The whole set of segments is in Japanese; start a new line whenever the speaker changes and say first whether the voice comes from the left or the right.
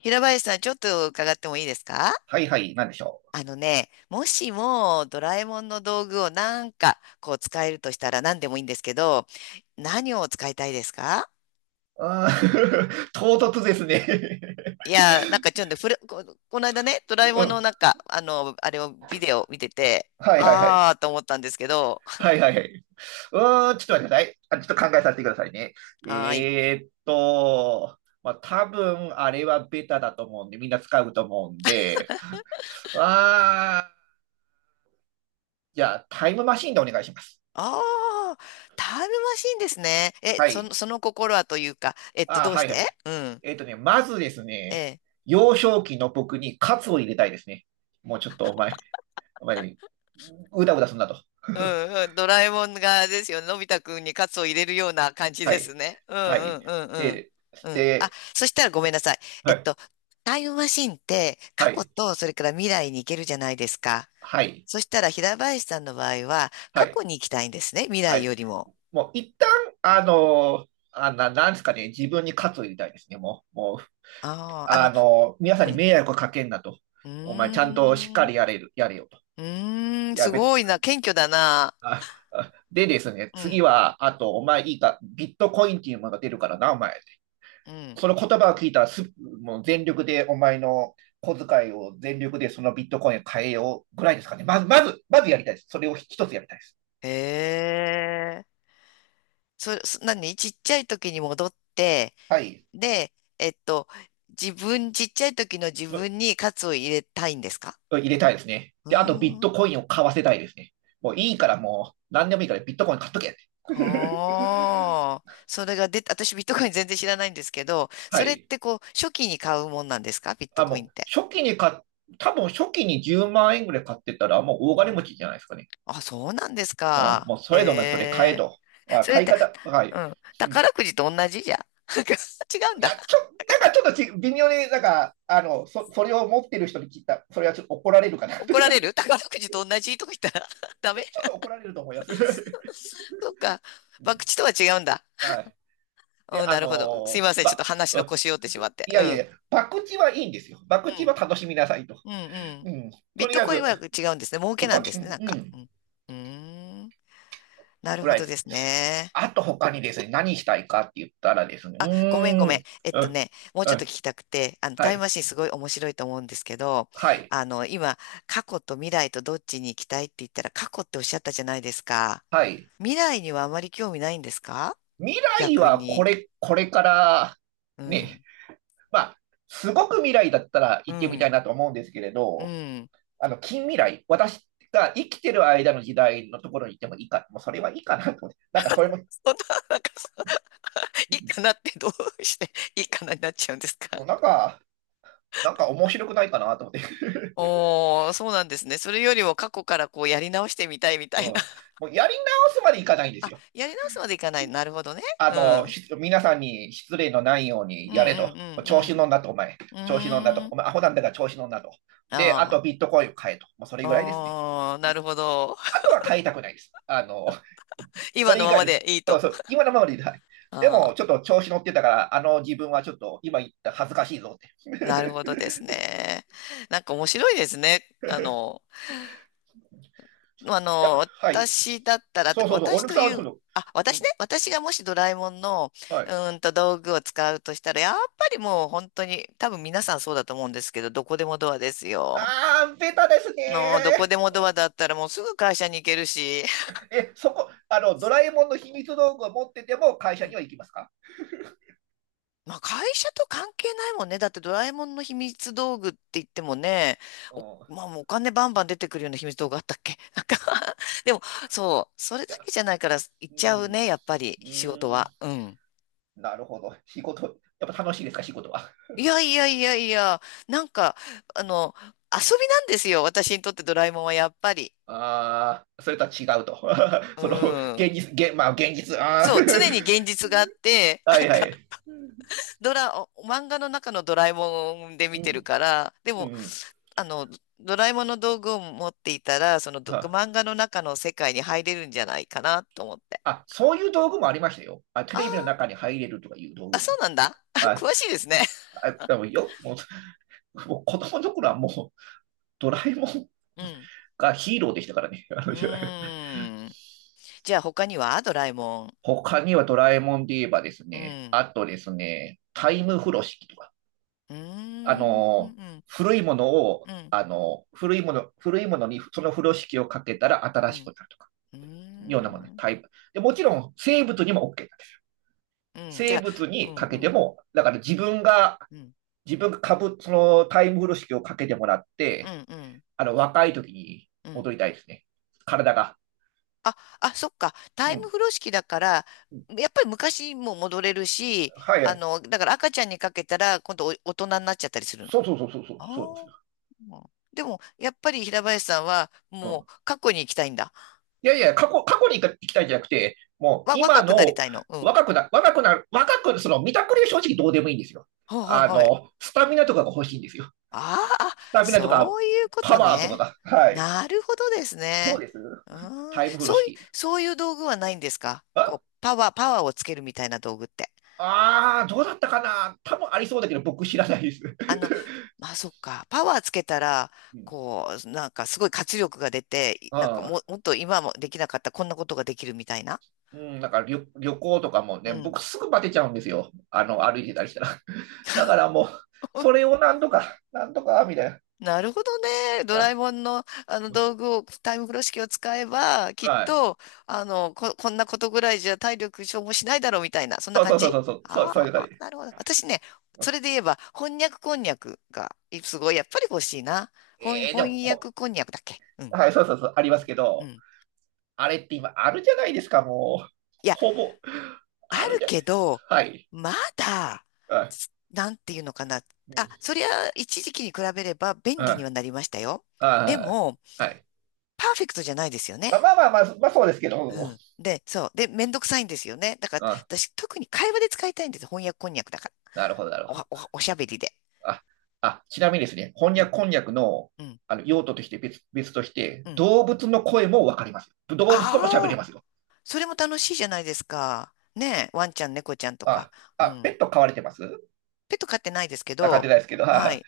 left: 平林さん、ちょっと伺ってもいいですか？
right: はいはい、なんでしょ
left: あのね、もしもドラえもんの道具をなんかこう使えるとしたら何でもいいんですけど、何を使いたいですか？
right: う。あー、 唐突ですね。
left: いや、なんかちょっとふれ、こ、この間ね、ドラえ
right: う
left: もんの
right: ん。
left: なんか、あれをビデオ見てて、
right: はいはいはい。
left: あーと思ったんですけど、
right: はいはいはい。ちょっと待ってください。あ、ちょっと考えさせてくださいね。
left: はーい。
right: えーっと、まあ、多分あれはベタだと思うんで、みんな使うと思うんで、あー、じゃあタイムマシンでお願いします。
left: あー、タイムマシンですね。え、
right: は
left: その、
right: い。
left: その心はというか、
right: あー、
left: どうし
right: はいは
left: て？
right: い。
left: うん。
right: まずですね、
left: ええ。
right: 幼少期の僕にカツを入れたいですね。もうちょっとお前、お前、うだうだすんなと。
left: うんうん。ドラえもんがですよ。のび太くんにカツを入れるような感じ
right: は
left: です
right: い、
left: ね。うん
right: は
left: う
right: い。
left: んうんうん。
right: で、
left: うん。あ、
right: で、
left: そしたらごめんなさい。え
right: は
left: っ
right: い、
left: と、タイムマシンって過
right: は
left: 去
right: い、
left: とそれから未来に行けるじゃないですか。
right: はい、
left: そしたら平林さんの場合は
right: は
left: 過去
right: い、
left: に行きたいんですね。未
right: は
left: 来
right: い。
left: よりも。
right: もう一旦、なんですかね、自分に喝を入れたいですね、もう、もう、
left: ああ、
right: 皆さん
left: う
right: に
left: ん。
right: 迷惑をかけんなと。
left: う
right: お前、ちゃんとしっ
left: ー
right: か
left: ん。
right: りやれる、やれよと。
left: うーん。
right: や
left: す
right: べ、
left: ごいな。謙虚だな。
right: あ、あでですね、
left: う
right: 次
left: ん。
right: は、あと、お前いいか、ビットコインっていうものが出るからな、お前。
left: うん。
right: その言葉を聞いたらす、もう全力でお前の小遣いを全力でそのビットコインを変えようぐらいですかね。まず、まず、まずやりたいです。それを一つやりたいです。
left: へえ。何ちっちゃい時に戻って、
right: はい。
left: で、えっと、ちっちゃい時の自分にカツを入れたいんですか？
right: 入れたいですね。
left: う
right: で、あとビッ
left: ー
right: ト
left: ん。
right: コインを買わせたいですね。もういいからもう、何でもいいからビットコイン買っとけって。
left: ああ、それが出た、私ビットコイン全然知らないんですけど、そ
right: は
left: れっ
right: い。
left: てこう、初期に買うもんなんですか？ビット
right: あ、
left: コインっ
right: もう、
left: て。
right: 初期に買っ、多分初期に10万円ぐらい買ってたら、もう大
left: う
right: 金持
left: ん。
right: ちじゃないですかね。
left: あ、そうなんです
right: うん。
left: か？
right: もうそ
left: え
right: れでもそれ買え
left: え。
right: と。
left: それっ
right: 買い
left: て、
right: 方、は
left: う
right: い。
left: ん。宝くじと同じじゃん。違うん
right: い
left: だ。
right: や、なんかちょっとち微妙になんか、それを持ってる人に聞いた、それはちょっと怒られるかな。 ちょ、
left: 怒られる宝くじと同じとか言ったら ダメ。
right: っと怒られると思います。う
left: そっか。博
right: ん、
left: 打とは違うんだ。
right: はい。で、
left: うん、
right: あ
left: なるほど。すい
right: の
left: ませ
right: ー
left: ん。ちょっ
right: ば、
left: と話の腰折ってしまって。
right: い
left: う
right: やいやい
left: ん。
right: や、博打はいいんですよ。博
left: う
right: 打
left: ん、
right: は楽しみなさいと。
left: うん、うん。
right: うん。
left: ビ
right: と
left: ッ
right: り
left: ト
right: あえ
left: コイン
right: ず、
left: は違うんですね。儲けなん
right: ば、
left: で
right: う
left: すね、なんか。う
right: ん、
left: ん。うーん。なる
right: ぐ
left: ほ
right: らい
left: ど
right: です。
left: ですね。
right: あと他にですね、何したいかって言ったらですね、
left: あ、ごめんごめん。
right: うん、
left: もうち
right: う
left: ょっと聞
right: ん、
left: きたくて、
right: は
left: タイム
right: い、
left: マシンすごい面白いと思うんですけど、
right: はい、
left: 今、過去と未来とどっちに行きたいって言ったら、過去っておっしゃったじゃないですか。
right: はい。
left: 未来にはあまり興味ないんですか？
right: 未来
left: 逆
right: は
left: に。
right: これから、
left: う
right: ね、
left: ん。
right: まあ、すごく未来だったら
left: う
right: 行ってみた
left: ん。
right: いなと思うんですけれ
left: う
right: ど、
left: ん。
right: 近未来、私が生きてる間の時代のところに行ってもいいか、もうそれはいいかなと思って、なんかそれも、
left: そんな、なんか、そう、いいかなってどうしていいかなになっちゃうんですか？
right: もうなんか面白くないかなと思って、
left: おー、そうなんですね。それよりも過去からこうやり直してみたいみ た
right: うん、
left: いな。
right: も うやり直すまでいかないんです
left: あ、
right: よ。
left: やり直すまでいかない。なるほどね。うん。
right: 皆さんに失礼のないよう
left: う
right: に
left: んう
right: やれ
left: ん
right: と。調子乗んなと、お前。
left: うんう
right: 調子乗んな
left: ん。うー
right: と。
left: ん。
right: お前、アホなんだから調子乗んなと。で、あ
left: あ
right: とビットコインを買えと。もうそれぐらいですね。
left: あ。あー、なるほど。
right: あ とは買いたくないです。そ
left: 今
right: れ
left: の
right: 以
left: まま
right: 外
left: でいい
right: の、あ、
left: と。
right: そう今のままでいい。はい。で
left: あ
right: も、
left: あ、
right: ちょっと調子乗ってたから、自分はちょっと今言った恥ずかしいぞって。
left: なるほどです
right: い
left: ね。なんか面白いですね。
right: や、はい。
left: 私だったら、と
right: そう
left: か、
right: そうそう、お
left: 私
right: ぬく
left: と
right: さん
left: い
right: は今
left: う、
right: 度、
left: あ、
right: う
left: 私
right: ん、
left: ね、私がもしドラえもんの、
right: はい。
left: 道具を使うとしたら、やっぱりもう本当に、多分皆さんそうだと思うんですけど、どこでもドアですよ。
right: ああ、ベタです
left: どこ
right: ね
left: で
right: ー。
left: もドアだったらもうすぐ会社に行けるし、
right: え、そこ、ドラえもんの秘密道具を持ってても会
left: う
right: 社に
left: ん。
right: は行きますか？
left: まあ会社と関係ないもんね。だってドラえもんの秘密道具って言ってもね、
right: う
left: お、
right: ん。い
left: まあもうお金バンバン出てくるような秘密道具あったっけ？ なんか でも、そう、それだ
right: や、
left: けじゃないから行
right: う
left: っちゃう
right: ん。う
left: ね、やっぱり仕事
right: ーん、
left: は。うん。
right: なるほど。仕事、やっぱ楽しいですか、仕事は。
left: いやいやいやいや、なんか、あの、遊びなんですよ。私にとってドラえもんはやっぱり。
right: ああ、それとは違うと。
left: う
right: その、
left: ん。
right: 現実、まあ、現実、あ
left: そう、常に現実があって、
right: あ、は
left: なん
right: いは
left: か、
right: い。
left: お漫画の中のドラえもんで
right: う
left: 見てる
right: ん。
left: から、で
right: うん
left: も、
right: うん、
left: あの、ドラえもんの道具を持っていたら、そのど
right: は
left: 漫画の中の世界に入れるんじゃないかなと思って。
right: あ、そういう道具もありましたよ。あ、テ
left: あ
right: レビの
left: ー
right: 中に入れるとかいう道
left: あ、
right: 具
left: そ
right: も。
left: うなんだ。あ、
right: あ、
left: 詳しいですね。
right: あ、でもよ、もう子供の頃はもう、ドラえもん
left: うん。
right: がヒーローでしたからね。
left: うーん。じゃあ他にはドラえもん。
right: 他にはドラえもんで言えばです
left: う
right: ね、
left: ん。
right: あとですね、タイム風呂敷とか、
left: うー
right: あ
left: ん。う
right: の、
left: ん。
right: 古いものを、
left: うん。
right: あの、古いもの、古いものにその風呂敷をかけたら
left: う
right: 新しく
left: ん。
right: なるとか、
left: うー
right: ようなものね、
left: ん。
right: タイム。で、もちろん生物にも OK だね。
left: うん。じゃ
right: 生
left: あ、
right: 物
left: う
right: に
left: ん
right: か
left: う
right: けて
left: ん。
right: も、だから
left: うん。
right: 自分がそのタイム風呂式をかけてもらっ
left: うん
right: て、
left: うん。
right: 若い時に
left: うん。
right: 戻りたいですね。体が。
left: あ、あ、そっか。タ
right: う
left: イム
right: ん。
left: 風呂式だから、
right: うん、
left: やっぱり昔も戻れるし、
right: はいはい。
left: だから赤ちゃんにかけたら、今度お大人になっちゃったりするの。
right: そうそうそうそうそう、
left: あ
right: そうですよ。
left: あ。でも、やっぱり平林さんは、
right: う
left: も
right: ん。
left: う過去に行きたいんだ。
right: いやいや、過去に行きたいんじゃなくて、もう今
left: 若くなり
right: の
left: たいの。うん。
right: 若くなる、その見たくりは正直どうでもいいんですよ。
left: はいはい。
right: スタミナとかが欲しいんですよ。
left: ああ、
right: スタミナとか、
left: そういうこ
right: パ
left: と
right: ワーとか
left: ね。
right: が。はい。
left: なるほどです
right: どう
left: ね。
right: です？
left: うーん、
right: タイム風呂
left: そういう、
right: 式。
left: そういう道具はないんですか？こう、パワーをつけるみたいな道具って。
right: ああー、どうだったかな多分ありそうだけど、僕知らないです。
left: あの、まあ、そっか。パワーつけたら、
right: うん、
left: こう、なんかすごい活力が出て、なんか
right: あ
left: も、
right: あ、
left: もっと今もできなかったこんなことができるみたいな。
right: うん、だから旅行とかも
left: う
right: ね、
left: ん。
right: 僕すぐバテちゃうんですよ。歩いてたりしたら。だからもう、それをなんとか、なんとか、みたいな。
left: なるほどね。ドラえ
right: あ、
left: もんの、あの道具を、タイム風呂式を使えば、きっ
right: はい。
left: と、こんなことぐらいじゃ体力消耗しないだろうみたいな、そんな
right: そう
left: 感
right: そうそう
left: じ。
right: そう、そう、そう、
left: あ
right: そういう
left: あ、
right: 感じ。
left: なるほど。私ね、
right: う
left: そ
right: ん、
left: れで言えば、翻訳こんにゃくが、いすごい、やっぱり欲しいな。翻、
right: で
left: 翻
right: も、
left: 訳こんにゃくだっけ？うん、
right: はい、そうそうそう、ありますけ
left: う
right: ど、
left: ん。
right: あれって今、あるじゃないですか、もう。
left: いや、
right: ほぼ、
left: あ
right: ある
left: る
right: じゃな
left: け
right: い。
left: ど、
right: はい。
left: まだ、
right: はい。
left: なんていうのかな。
right: う
left: あ、
right: ん。
left: そりゃ、一時期に比べれば便利には
right: は
left: なりましたよ。
right: い。
left: で
right: はい。
left: も、
right: はい。
left: パーフェクトじゃないですよね。
right: まあまあまあ、まあ、まあそうですけど、
left: う
right: うん。
left: ん。で、そう。で、めんどくさいんですよね。だから、
right: うん、
left: 私、特に会話で使いたいんです。翻訳こんにゃくだから。
right: なるほど、なる
left: お
right: ほど。
left: おおしゃべりで。
right: あ、あ、ちなみにですね、
left: う
right: 翻
left: ん、
right: 訳、こんにゃくの、
left: うん、
right: 用途として別として、
left: うん。
right: 動物の声もわかりますよ。動物とも喋れ
left: ああ、
right: ますよ。
left: それも楽しいじゃないですか。ねえ、ワンちゃん、猫ちゃんとか。
right: あ、
left: う
right: あ、ペ
left: ん。
right: ット飼われてます？
left: ペット飼ってないですけ
right: あ、飼って
left: ど、
right: ないですけど、
left: は
right: あ、
left: い。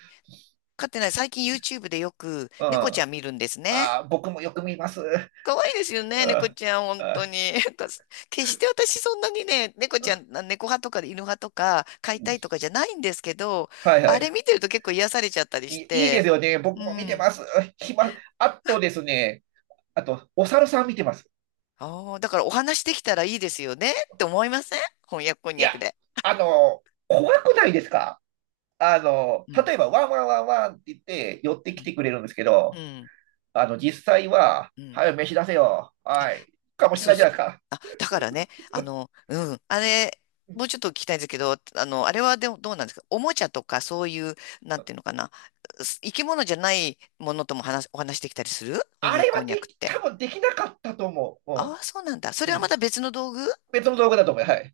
left: 飼ってない。最近 YouTube でよく
right: う
left: 猫ちゃ
right: ん。
left: ん見るんですね。
right: あ、僕もよく見ます。
left: 可愛いですよね、猫
right: あ、
left: ちゃん、本当
right: あ、
left: に。なんか決して私そんなにね、猫ちゃん、猫派とか犬派とか飼い
right: う
left: た
right: ん。
left: いとかじゃないんですけど、
right: はいは
left: あれ
right: い。
left: 見てると結構癒されちゃったりし
right: いいいで
left: て、
right: すよね。僕
left: う
right: も見て
left: ん。
right: ます。暇、あとですね、あと、お猿さん見てます。
left: ああ、だからお話できたらいいですよねって思いません？翻訳こん
right: い
left: にゃ
right: や、
left: くで。
right: 怖くないですか？
left: うん。
right: 例えば、ワンワンワンワンって言って寄ってきてくれるんですけ
left: うん。う
right: ど、
left: ん。
right: 実際は、
left: うん。
right: はい、飯出せよ。はい。かもしれ
left: そ
right: な
left: う
right: いじゃ
left: そ
right: な
left: う。
right: いですか。
left: あ、だからね、うん、あれ、もうちょっと聞きたいんですけど、あれはでもどうなんですか？おもちゃとかそういう、なんていうのかな、生き物じゃないものともお話できたりするこ
right: あ
left: にゃく
right: れ
left: こん
right: は
left: にゃ
right: で
left: くっ
right: き、
left: て。
right: 多分できなかったと思う。
left: ああ、そ
right: う
left: うなんだ。それ
right: ん。う
left: はま
right: ん、
left: た別の道具
right: 別の道具だと思う。はい。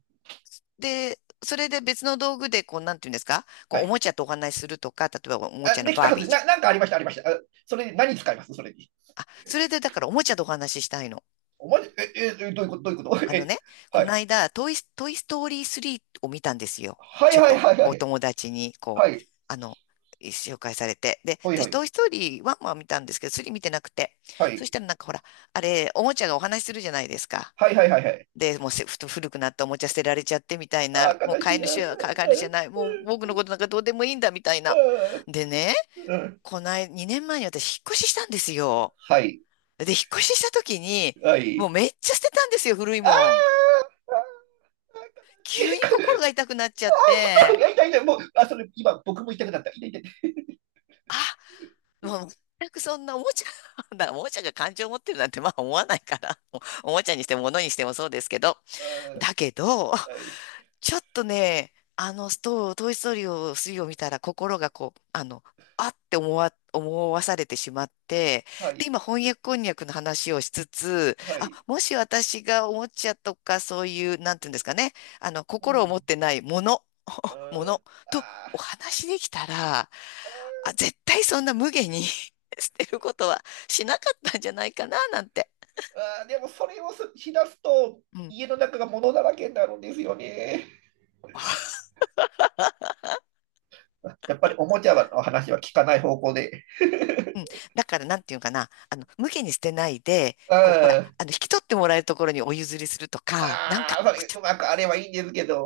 left: で、それで別の道具で、こう、なんていうんですか？こ
right: は
left: う、おも
right: い。
left: ちゃとお話しするとか、例えばおもちゃ
right: あ、
left: の
right: でき
left: バ
right: た
left: ー
right: は
left: ビー
right: ず。
left: ちゃ
right: な
left: ん。
right: んかありました、ありました。あ、それに何使います？それに。
left: あ、それでだからおもちゃとお話ししたいの。
right: お前、え、どういうこと、どういうこと？
left: あの
right: え、
left: ね、こ
right: は
left: の
right: い。
left: 間、トイストーリー3を見たんですよ。
right: は
left: ち
right: い
left: ょっ
right: はい
left: と
right: はいは
left: お
right: い。
left: 友達に、こ
right: は
left: う、
right: い。
left: あの、紹介されて。で、
right: ほい
left: 私、
right: ほ
left: ト
right: い。
left: イストーリー1は見たんですけど、3見てなくて。
right: は
left: そし
right: い。
left: たらなんかほら、あれ、おもちゃがお話しするじゃないですか。
right: はいはいはいはい。
left: で、もうせふと古くなったおもちゃ捨てられちゃってみたいな、
right: あ
left: も
right: ー、
left: う
right: 悲
left: 飼
right: し
left: い
right: い。あ
left: 主
right: ー
left: は飼い主じゃない、もう僕のことなんかどうでもいいんだみたい
right: あ
left: な。
right: ーあ
left: でね、
right: ー。 あー、
left: この間、2年前に私、引っ越ししたんですよ。
right: はい。
left: で、引っ越しした時に、
right: は
left: もう
right: い。
left: めっちゃ捨てたんですよ、古い
right: あ
left: もん。
right: ーあー、
left: 急
right: 悲し
left: に
right: い。
left: 心が痛くなっちゃっ
right: 痛い
left: て、
right: や痛い痛い、もう、あ、それ、今、僕も痛くなった。痛い痛い。
left: あ、もう全くそんなおもちゃ、だからおもちゃが感情を持ってるなんてまあ思わないから、おもちゃにしても物にしてもそうですけど、
right: あ
left: だけど、
right: ー、はい、
left: ちょっとね、あの、ストー、トイ・ストーリーを、3を見たら心がこう、あって思わされてしまって、
right: は
left: で、
right: い、
left: 今、翻訳こんにゃくの話をしつつ、
right: は
left: あ、
right: い。
left: もし私がおもちゃとかそういう、なん
right: う
left: ていうんです
right: ん、
left: かね、
right: う
left: 心を持っ
right: ん。
left: てないもの、
right: あ
left: も
right: ー
left: のとお
right: あ
left: 話できたら、あ、絶対そんな無下に 捨てることはしなかったんじゃないかな、なんて。
right: ー、あーでも、それをすしだすと、
left: うん
right: 家の中が物だらけになるんですよね。やっぱりおもちゃの話は聞かない方向で。
left: うん。だから、なんていうかな。無下に捨てないで、
right: うん。
left: こう、ほら、
right: あ
left: 引き取ってもらえるところにお譲りするとか、なん
right: あ、
left: か、
right: それ、うまくあればいいんですけど。